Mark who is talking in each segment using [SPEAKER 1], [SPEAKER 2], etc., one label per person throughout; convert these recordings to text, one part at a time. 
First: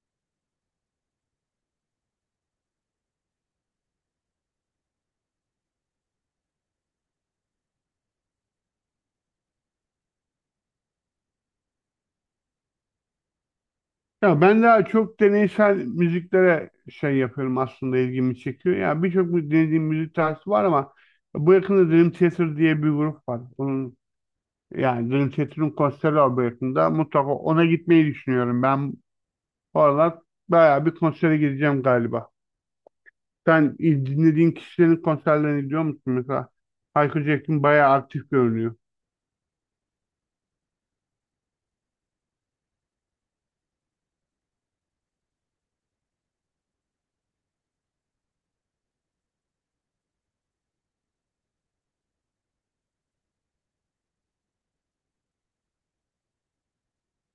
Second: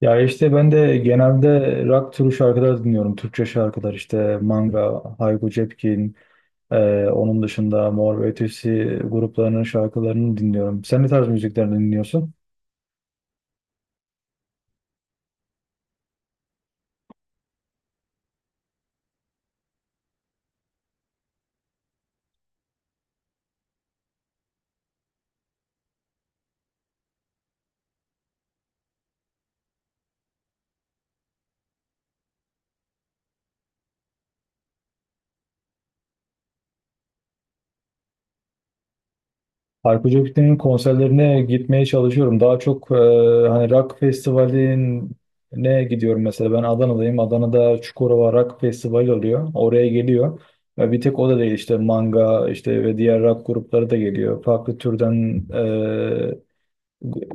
[SPEAKER 1] Ya işte ben de genelde rock türü şarkılar dinliyorum. Türkçe şarkılar işte Manga, Hayko Cepkin, onun dışında Mor ve Ötesi gruplarının şarkılarını dinliyorum. Sen ne tarz müziklerini dinliyorsun?
[SPEAKER 2] Ya ben daha çok deneysel müziklere şey yapıyorum aslında, ilgimi çekiyor. Ya dinlediğim müzik tarzı var ama bu yakında Dream Theater diye bir grup var. Onun yani Dream Theater'ın konseri var bu yakında. Mutlaka ona gitmeyi düşünüyorum. Ben bu aralar bayağı bir konsere gideceğim galiba. Sen dinlediğin kişilerin konserlerine gidiyor musun mesela? Hayko Cepkin bayağı aktif görünüyor.
[SPEAKER 1] Hayko Cepkin'in konserlerine gitmeye çalışıyorum. Daha çok hani rock festivaline gidiyorum mesela. Ben Adana'dayım. Adana'da Çukurova Rock Festivali oluyor. Oraya geliyor. Ve bir tek o da değil işte Manga işte ve diğer rock grupları da geliyor. Farklı türden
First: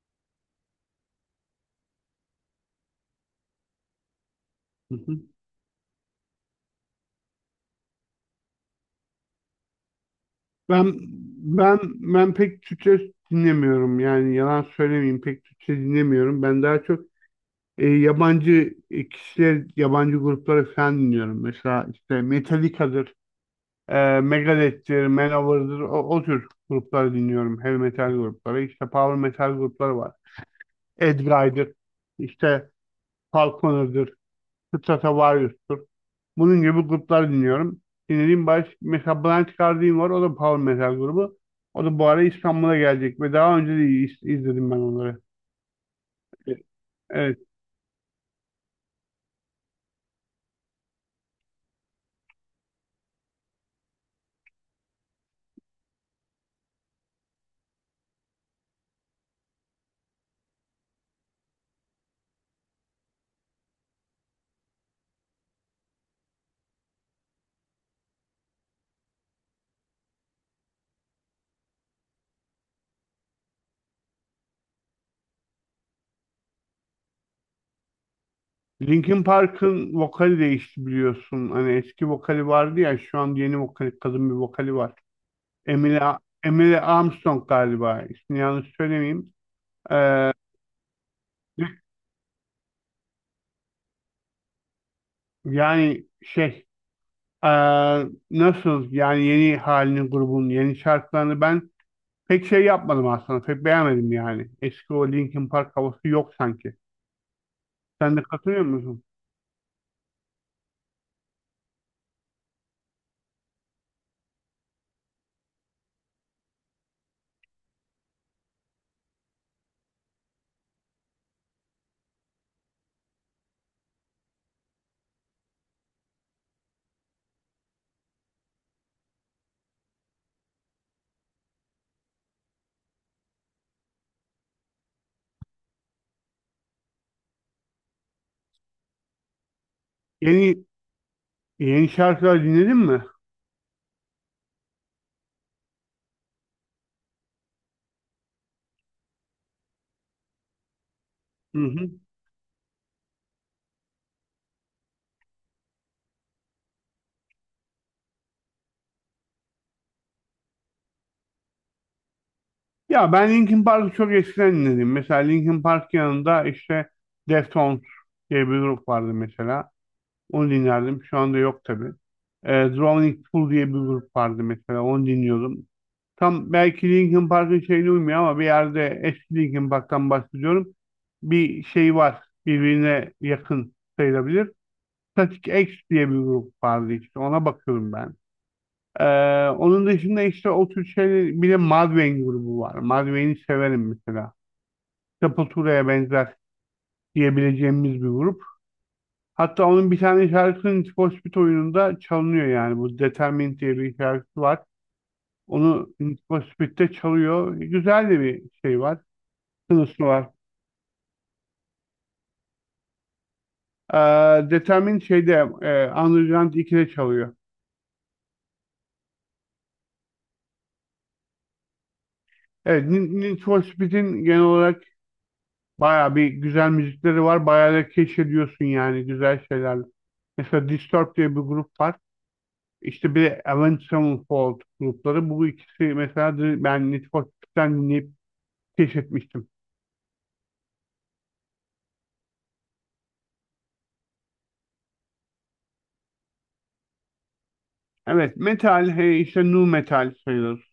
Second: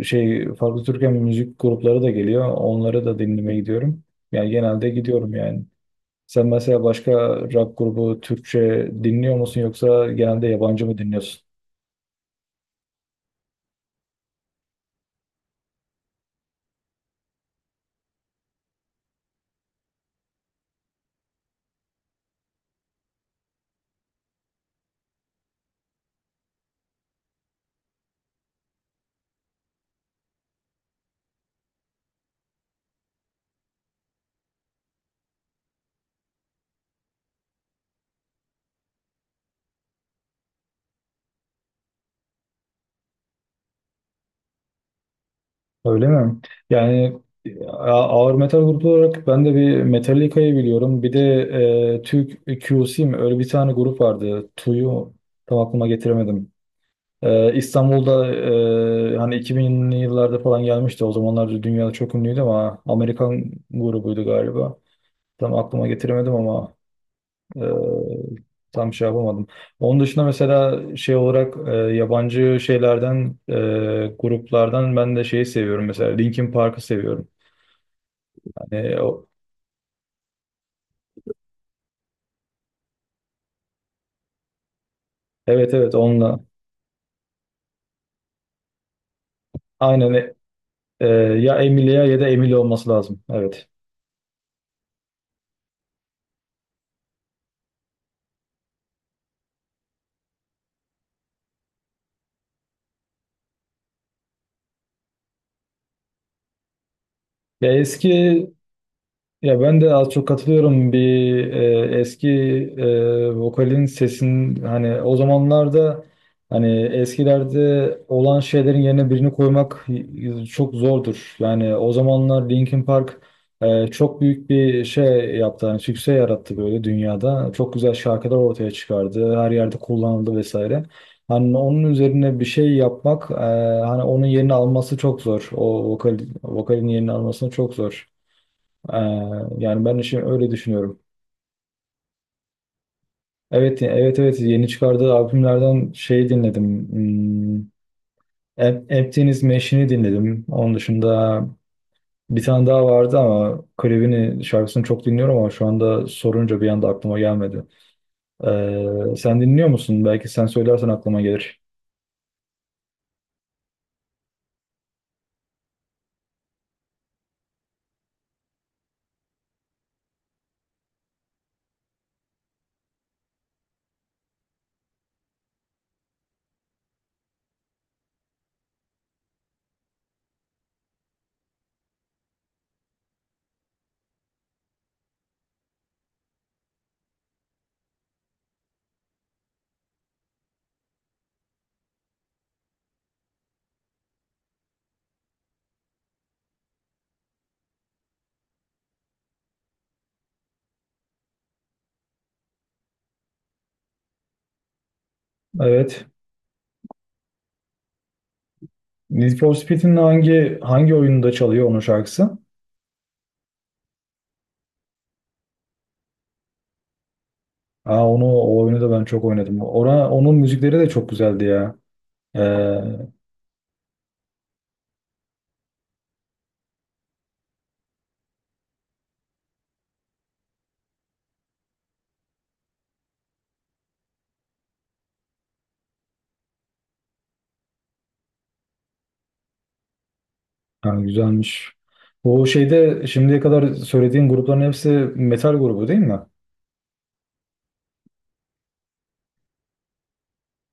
[SPEAKER 1] şey farklı Türkçe müzik grupları da geliyor. Onları da dinlemeye gidiyorum. Yani genelde
[SPEAKER 2] Hı hı.
[SPEAKER 1] gidiyorum yani. Sen mesela başka rock grubu Türkçe dinliyor musun yoksa genelde yabancı
[SPEAKER 2] Ben
[SPEAKER 1] mı dinliyorsun?
[SPEAKER 2] ben pek Türkçe dinlemiyorum, yani yalan söylemeyeyim, pek Türkçe dinlemiyorum. Ben daha çok yabancı kişiler, yabancı grupları falan dinliyorum. Mesela işte Metallica'dır, Megadeth'tir, Manowar'dır, o tür grupları dinliyorum. Heavy metal grupları. İşte power metal grupları var. Edguy'dır, işte Falconer'dır, Stratovarius'tur. Bunun gibi grupları dinliyorum. Mesela Blind Guardian var, o da power metal grubu. O da bu ara İstanbul'a gelecek ve daha önce de izledim ben onları.
[SPEAKER 1] Öyle mi? Yani
[SPEAKER 2] Evet.
[SPEAKER 1] ağır metal grubu olarak ben de bir Metallica'yı biliyorum. Bir de Türk QC mi? Öyle bir tane grup vardı. Tu'yu tam aklıma getiremedim. İstanbul'da hani 2000'li yıllarda falan gelmişti. O zamanlar dünyada çok ünlüydü ama Amerikan grubuydu galiba. Tam aklıma getiremedim ama e, tam şey yapamadım. Onun dışında mesela şey olarak yabancı şeylerden gruplardan ben de şeyi seviyorum. Mesela Linkin Park'ı seviyorum. Hani
[SPEAKER 2] Linkin
[SPEAKER 1] o,
[SPEAKER 2] Park'ın vokali değişti biliyorsun. Hani eski vokali vardı ya, şu an yeni vokali, kadın bir vokali var.
[SPEAKER 1] evet evet
[SPEAKER 2] Emily,
[SPEAKER 1] onunla.
[SPEAKER 2] Emily Armstrong galiba. İsmini yanlış söylemeyeyim.
[SPEAKER 1] Aynen
[SPEAKER 2] Ee,
[SPEAKER 1] Ee, ya Emilia ya da Emily olması lazım. Evet.
[SPEAKER 2] yani ee, nasıl yani, yeni halini, grubun yeni şarkılarını ben pek şey yapmadım aslında. Pek beğenmedim yani. Eski o Linkin Park havası yok sanki.
[SPEAKER 1] Ya eski.
[SPEAKER 2] Sen de katılıyor musun?
[SPEAKER 1] Ya ben de az çok katılıyorum bir eski vokalin sesin hani o zamanlarda hani eskilerde olan şeylerin yerine birini koymak çok zordur. Yani o zamanlar Linkin Park çok büyük bir şey yaptı. Hani sükse yarattı böyle dünyada. Çok güzel şarkılar ortaya çıkardı. Her yerde kullanıldı vesaire. Hani onun üzerine bir şey yapmak hani onun yerini alması çok zor. O vokal, vokalin yerini alması çok zor. Ee, yani ben şimdi öyle
[SPEAKER 2] Yeni
[SPEAKER 1] düşünüyorum.
[SPEAKER 2] yeni şarkılar dinledin mi?
[SPEAKER 1] Evet, evet, evet. Yeni çıkardığı albümlerden şey dinledim. Emptiness Machine'i dinledim. Onun dışında
[SPEAKER 2] Hı hı.
[SPEAKER 1] bir tane daha vardı ama klibini, şarkısını çok dinliyorum ama şu anda sorunca bir anda aklıma gelmedi. Sen dinliyor musun? Belki sen söylersen aklıma gelir.
[SPEAKER 2] Ya ben Linkin Park'ı çok eskiden dinledim. Mesela Linkin Park yanında işte Deftones diye bir grup vardı mesela. Onu dinlerdim. Şu anda yok tabii. E, Drowning Pool diye bir grup vardı mesela. Onu dinliyordum. Tam belki Linkin Park'ın şeyine uymuyor ama bir yerde eski Linkin Park'tan bahsediyorum. Bir şey var. Birbirine yakın sayılabilir. Static X diye bir grup vardı işte. Ona bakıyorum ben. E, onun dışında işte o tür şeyler, bir de Mudvayne grubu var. Mudvayne'i severim mesela. Sepultura'ya benzer diyebileceğimiz bir grup. Hatta onun bir tane şarkısının Need for Speed oyununda çalınıyor yani. Bu Determined diye bir şarkısı var. Onu
[SPEAKER 1] Evet.
[SPEAKER 2] Need for Speed'de çalıyor. Güzel de bir şey var.
[SPEAKER 1] Need for Speed'in
[SPEAKER 2] Sınıfı var.
[SPEAKER 1] hangi oyununda çalıyor onun şarkısı?
[SPEAKER 2] Determined şeyde Underground 2'de çalıyor.
[SPEAKER 1] Aa, onu o oyunu da ben çok oynadım. Onun müzikleri de çok güzeldi ya. Ee,
[SPEAKER 2] Evet, Need for Speed'in genel olarak bayağı bir güzel müzikleri var. Bayağı da keşfediyorsun yani güzel şeyler. Mesela Disturbed diye bir grup var. İşte bir de Avenged Sevenfold grupları. Bu ikisi mesela ben Need for Speed'den dinleyip keşfetmiştim.
[SPEAKER 1] Yani güzelmiş. O şeyde şimdiye kadar söylediğin grupların hepsi metal grubu değil mi?
[SPEAKER 2] Evet, metal, işte nu metal sayılır.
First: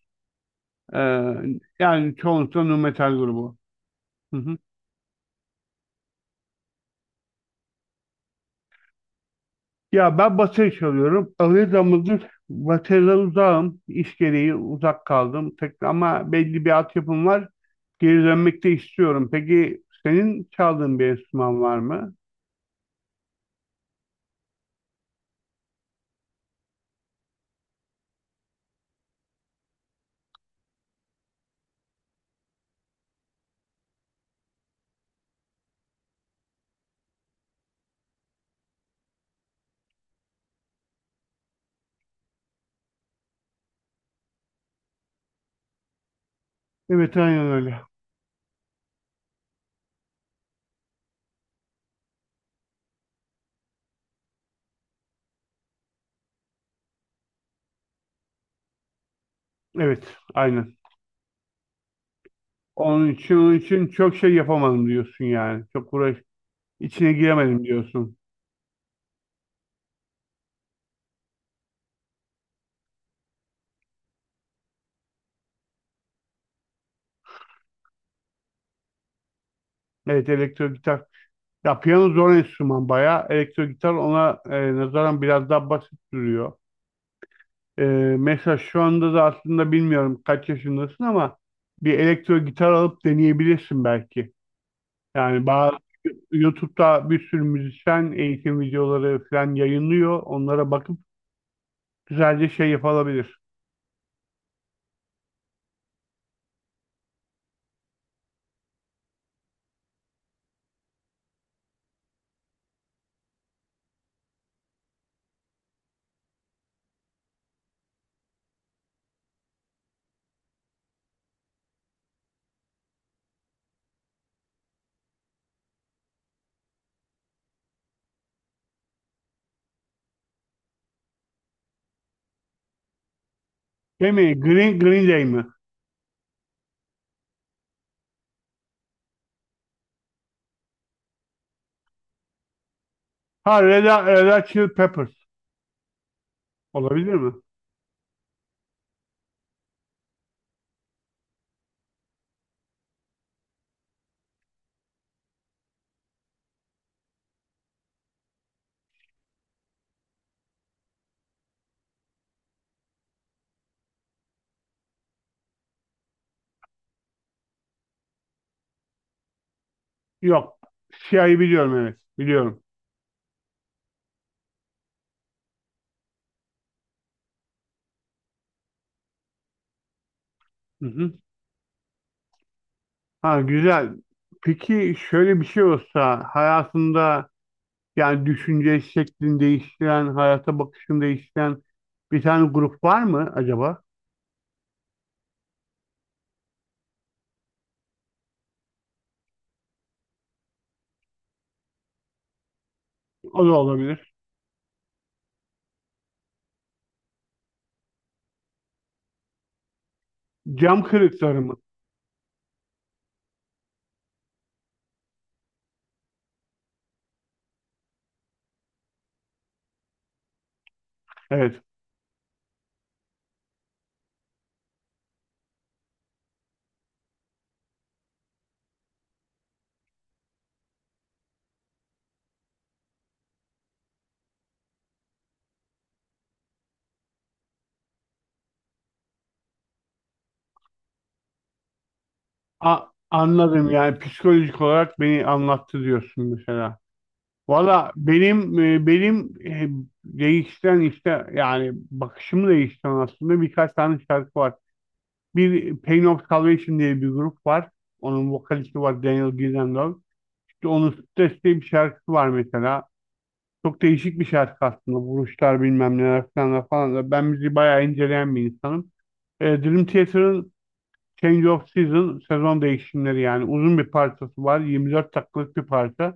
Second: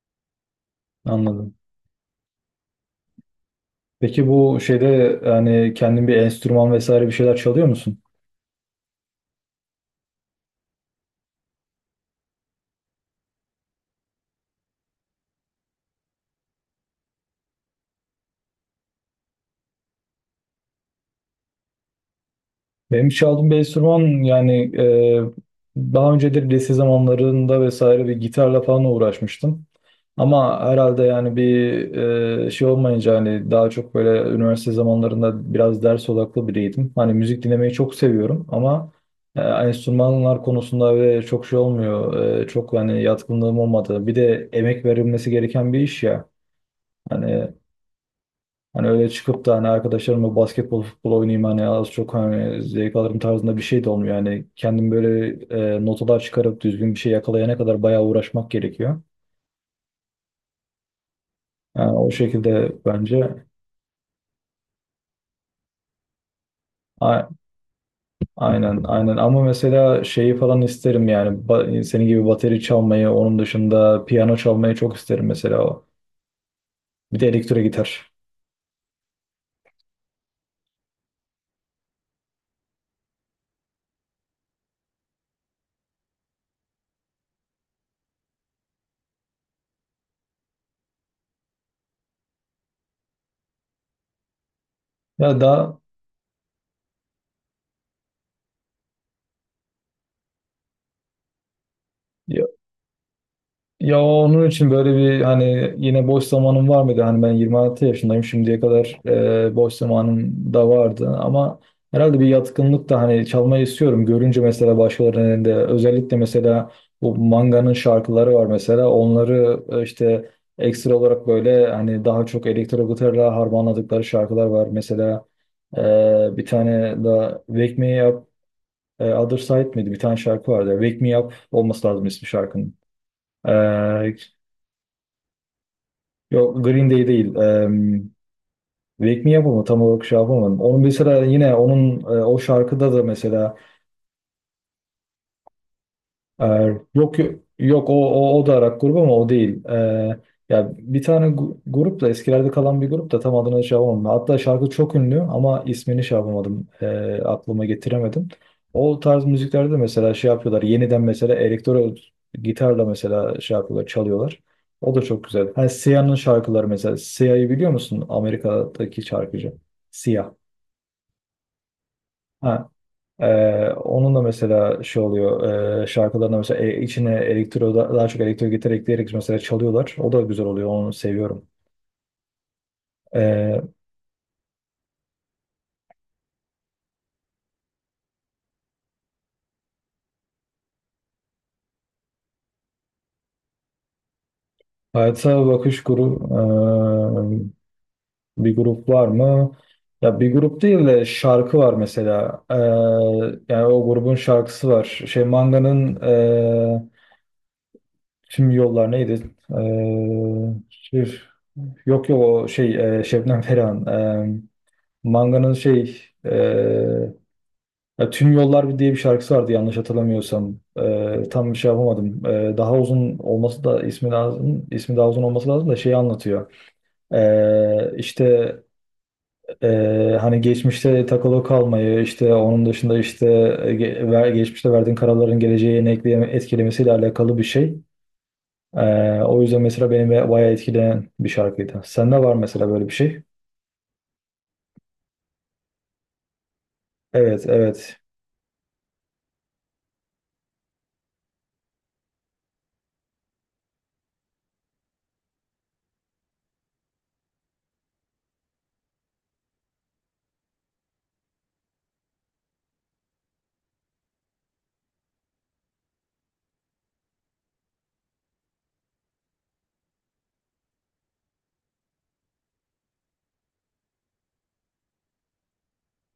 [SPEAKER 2] Ee,
[SPEAKER 1] Anladım.
[SPEAKER 2] yani çoğunlukla nu metal grubu.
[SPEAKER 1] Peki
[SPEAKER 2] Hı hı.
[SPEAKER 1] bu şeyde yani kendin bir enstrüman vesaire bir şeyler çalıyor musun?
[SPEAKER 2] Ya ben bateri çalıyorum. Ağır zamandır bateriden uzağım. İş gereği uzak kaldım. Tek, ama belli bir altyapım var. Geri dönmek de istiyorum. Peki senin çaldığın bir enstrüman var mı?
[SPEAKER 1] Benim çaldığım bir enstrüman yani daha önceleri lise zamanlarında vesaire bir gitarla falan uğraşmıştım. Ama herhalde yani bir şey olmayınca hani daha çok böyle üniversite zamanlarında biraz ders odaklı biriydim. Hani müzik dinlemeyi çok seviyorum ama hani enstrümanlar konusunda ve çok şey olmuyor. Çok hani yatkınlığım olmadı. Bir de emek verilmesi gereken bir iş ya.
[SPEAKER 2] Evet, aynen
[SPEAKER 1] Hani
[SPEAKER 2] öyle.
[SPEAKER 1] hani öyle çıkıp da hani arkadaşlarımla basketbol, futbol oynayayım hani az çok hani zevk alırım tarzında bir şey de olmuyor. Yani kendim böyle notalar çıkarıp düzgün bir şey yakalayana kadar bayağı uğraşmak gerekiyor.
[SPEAKER 2] Evet, aynen.
[SPEAKER 1] Yani o şekilde
[SPEAKER 2] Onun için,
[SPEAKER 1] bence.
[SPEAKER 2] onun için çok şey yapamadım diyorsun yani. Çok uğraş, içine
[SPEAKER 1] A-
[SPEAKER 2] giremedim diyorsun.
[SPEAKER 1] Aynen, aynen. Ama mesela şeyi falan isterim yani. Senin gibi bateri çalmayı, onun dışında piyano çalmayı çok isterim mesela. Bir de elektro gitar.
[SPEAKER 2] Evet, elektro gitar. Ya piyano zor enstrüman bayağı. Elektro gitar ona nazaran biraz daha basit duruyor. E, mesela şu anda da aslında bilmiyorum kaç yaşındasın ama bir elektro gitar alıp deneyebilirsin belki.
[SPEAKER 1] Ya
[SPEAKER 2] Yani bazı
[SPEAKER 1] da
[SPEAKER 2] YouTube'da bir sürü müzisyen eğitim videoları falan yayınlıyor. Onlara bakıp güzelce şey yapılabilir.
[SPEAKER 1] Ya onun için böyle bir hani yine boş zamanım var mıydı? Hani ben 26 yaşındayım şimdiye kadar boş zamanım da vardı ama herhalde bir yatkınlık da hani çalmayı istiyorum. Görünce mesela başkalarının elinde özellikle mesela bu Manga'nın şarkıları var mesela onları işte ekstra olarak böyle hani daha çok elektro gitarla harmanladıkları şarkılar var. Mesela bir tane da Wake Me Up Other Side miydi? Bir tane şarkı vardı. Wake Me Up olması lazım ismi şarkının.
[SPEAKER 2] Değil
[SPEAKER 1] E,
[SPEAKER 2] mi? Green Day mi?
[SPEAKER 1] Yok Green Day değil. Wake Me Up mı, tam olarak şey yapamadım. Onun mesela yine onun o şarkıda da mesela.
[SPEAKER 2] Ha Red Hot Chili Peppers.
[SPEAKER 1] Ee,
[SPEAKER 2] Olabilir
[SPEAKER 1] yok
[SPEAKER 2] mi?
[SPEAKER 1] yok o da Arak grubu ama o değil. Ya bir tane grup da eskilerde kalan bir grup da tam adını şey yapamadım. Hatta şarkı çok ünlü ama ismini şey yapamadım. Aklıma getiremedim. O tarz müziklerde mesela şey yapıyorlar. Yeniden mesela elektro gitarla mesela şey yapıyorlar, çalıyorlar. O da çok güzel. Hani Siyah'ın şarkıları mesela. Siyah'ı biliyor musun? Amerika'daki şarkıcı. Siyah.
[SPEAKER 2] Yok. Siyahı biliyorum, evet. Biliyorum.
[SPEAKER 1] Onun da mesela şey oluyor, şarkılarında mesela içine elektro daha çok elektro gitar ekleyerek mesela çalıyorlar. O da güzel oluyor.
[SPEAKER 2] Hı
[SPEAKER 1] Onu
[SPEAKER 2] hı.
[SPEAKER 1] seviyorum.
[SPEAKER 2] Ha
[SPEAKER 1] Ee,
[SPEAKER 2] güzel. Peki şöyle bir şey olsa hayatında, yani düşünce şeklini değiştiren, hayata bakışını değiştiren bir tane grup var mı acaba?
[SPEAKER 1] Hayata bakış grup, bir grup var mı? Ya bir grup değil de şarkı var mesela. Ee,
[SPEAKER 2] O da
[SPEAKER 1] yani o
[SPEAKER 2] olabilir.
[SPEAKER 1] grubun şarkısı var. Şey Manga'nın e, tüm yollar neydi? Ee,
[SPEAKER 2] Cam
[SPEAKER 1] şey-
[SPEAKER 2] kırıkları mı?
[SPEAKER 1] yok yok o şey Şebnem Ferah'ın, Manga'nın şey, ya, Tüm Yollar Bir diye bir şarkısı vardı yanlış hatırlamıyorsam. Tam bir
[SPEAKER 2] Evet.
[SPEAKER 1] şey yapamadım. Daha uzun olması da ismi lazım. İsmi daha uzun olması lazım da şeyi anlatıyor. İşte hani geçmişte takılı kalmayı, işte onun dışında işte geçmişte verdiğin kararların geleceğe ne etkilemesiyle alakalı bir şey. O yüzden mesela beni bayağı etkileyen bir şarkıydı. Sende var mesela böyle
[SPEAKER 2] A-
[SPEAKER 1] bir şey.
[SPEAKER 2] anladım, yani psikolojik olarak beni anlattı diyorsun mesela.
[SPEAKER 1] Evet,
[SPEAKER 2] Valla
[SPEAKER 1] evet.
[SPEAKER 2] değiştiren işte yani bakışımı değiştiren aslında birkaç tane şarkı var. Bir Pain of Salvation diye bir grup var. Onun vokalisti var, Daniel Gillenlow. İşte onun Stress diye bir şarkısı var mesela. Çok değişik bir şarkı aslında. Vuruşlar bilmem neler falan falan da. Ben müziği bayağı inceleyen bir insanım. E, Dream Theater'ın Change of Season, sezon değişimleri yani, uzun bir parçası var. 24 dakikalık bir parça.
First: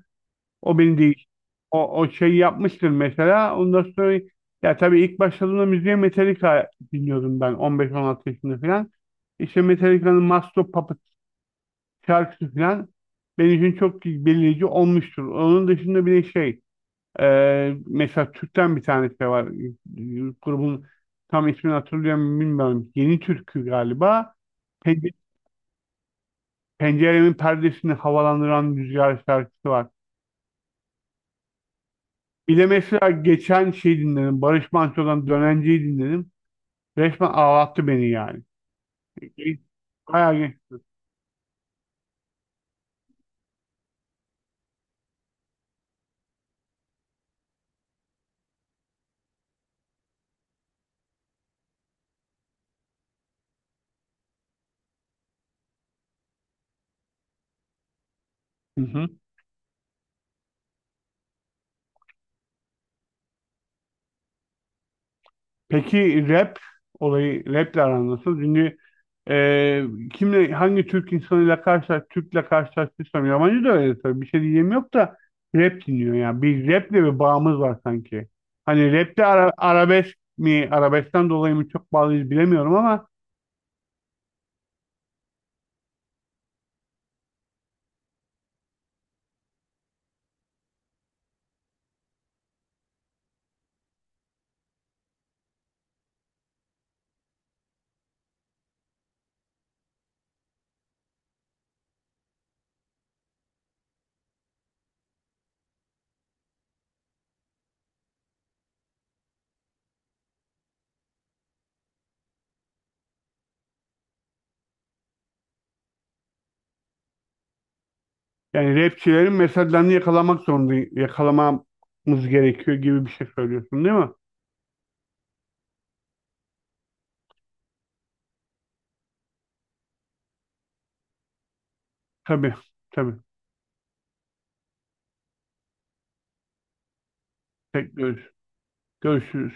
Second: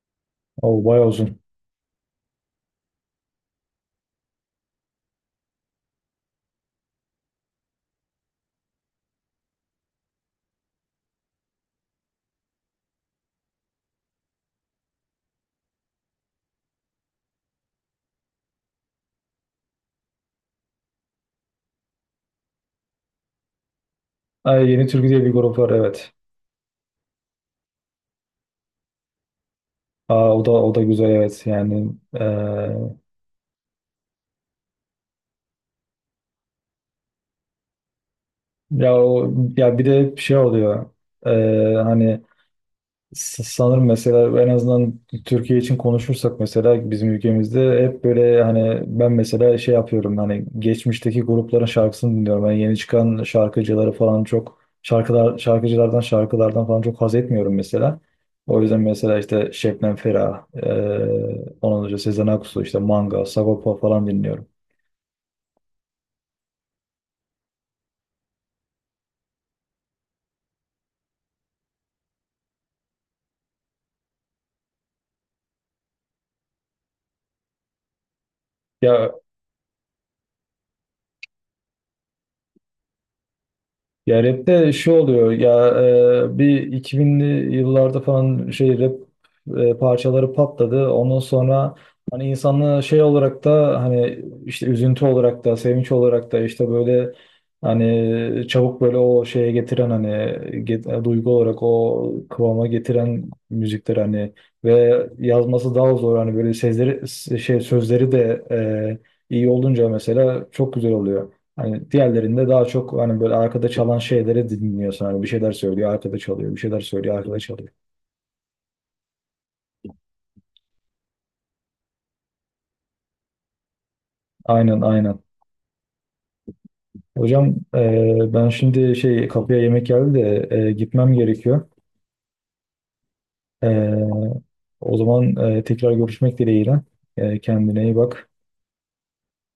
[SPEAKER 2] O
[SPEAKER 1] O
[SPEAKER 2] beni
[SPEAKER 1] bayağı
[SPEAKER 2] değil.
[SPEAKER 1] uzun.
[SPEAKER 2] O şeyi yapmıştır mesela. Ondan sonra ya tabii ilk başladığımda müziğe Metallica dinliyordum, ben 15-16 yaşında falan. İşte Metallica'nın Master of Puppets şarkısı falan benim için çok belirleyici olmuştur. Onun dışında bir de şey, mesela Türk'ten bir tanesi de var. E, grubun tam ismini hatırlıyorum bilmiyorum. Yeni Türkü galiba.
[SPEAKER 1] Ay, Yeni Türkü
[SPEAKER 2] Pence-
[SPEAKER 1] diye bir grup var, evet.
[SPEAKER 2] Penceremin perdesini havalandıran rüzgar şarkısı var.
[SPEAKER 1] Aa, o da güzel evet yani.
[SPEAKER 2] Bir de mesela geçen şey dinledim. Barış Manço'dan Dönenci'yi dinledim. Resmen ağlattı beni yani.
[SPEAKER 1] Ya o ya bir de
[SPEAKER 2] Bayağı
[SPEAKER 1] şey
[SPEAKER 2] ge-
[SPEAKER 1] oluyor. Hani sanırım mesela en azından Türkiye için konuşursak mesela bizim ülkemizde hep böyle hani ben mesela şey yapıyorum hani geçmişteki grupların şarkısını dinliyorum, ben yeni çıkan şarkıcıları falan çok şarkılar şarkıcılardan şarkılardan falan çok haz etmiyorum mesela, o yüzden
[SPEAKER 2] Hı hı.
[SPEAKER 1] mesela işte Şebnem Ferah, ondan önce Sezen Aksu işte Manga Sagopa falan dinliyorum.
[SPEAKER 2] Peki rap olayı, raple aran nasıl? Çünkü e, kimle, hangi Türk insanıyla karşılaş, Türk'le karşılaştıysam, yabancı da öyle tabii, bir şey diyeyim yok da, rap dinliyor ya. Bir raple bir bağımız var sanki. Hani
[SPEAKER 1] Ya
[SPEAKER 2] rapte arabesk mi, arabeskten dolayı mı çok bağlıyız bilemiyorum ama
[SPEAKER 1] Ya rapte şu oluyor ya, bir 2000'li yıllarda falan şey rap parçaları patladı. Ondan sonra hani insanlığı şey olarak da hani işte üzüntü olarak da sevinç olarak da işte böyle hani çabuk böyle o şeye getiren hani duygu olarak o kıvama getiren müzikler hani ve yazması daha zor hani böyle sözleri şey sözleri de iyi olunca mesela çok güzel oluyor. Hani diğerlerinde daha çok hani böyle arkada çalan şeyleri dinliyorsun. Hani bir şeyler söylüyor, arkada çalıyor, bir şeyler söylüyor, arkada çalıyor.
[SPEAKER 2] Yani rapçilerin mesajlarını yakalamak zorunda, yakalamamız gerekiyor gibi bir şey söylüyorsun değil mi?
[SPEAKER 1] Aynen aynen. Hocam ben şimdi şey kapıya yemek geldi de gitmem gerekiyor.
[SPEAKER 2] Tabii, tabii.
[SPEAKER 1] E, o zaman tekrar görüşmek dileğiyle. Kendine iyi
[SPEAKER 2] Tek
[SPEAKER 1] bak.
[SPEAKER 2] görüş. Görüşürüz.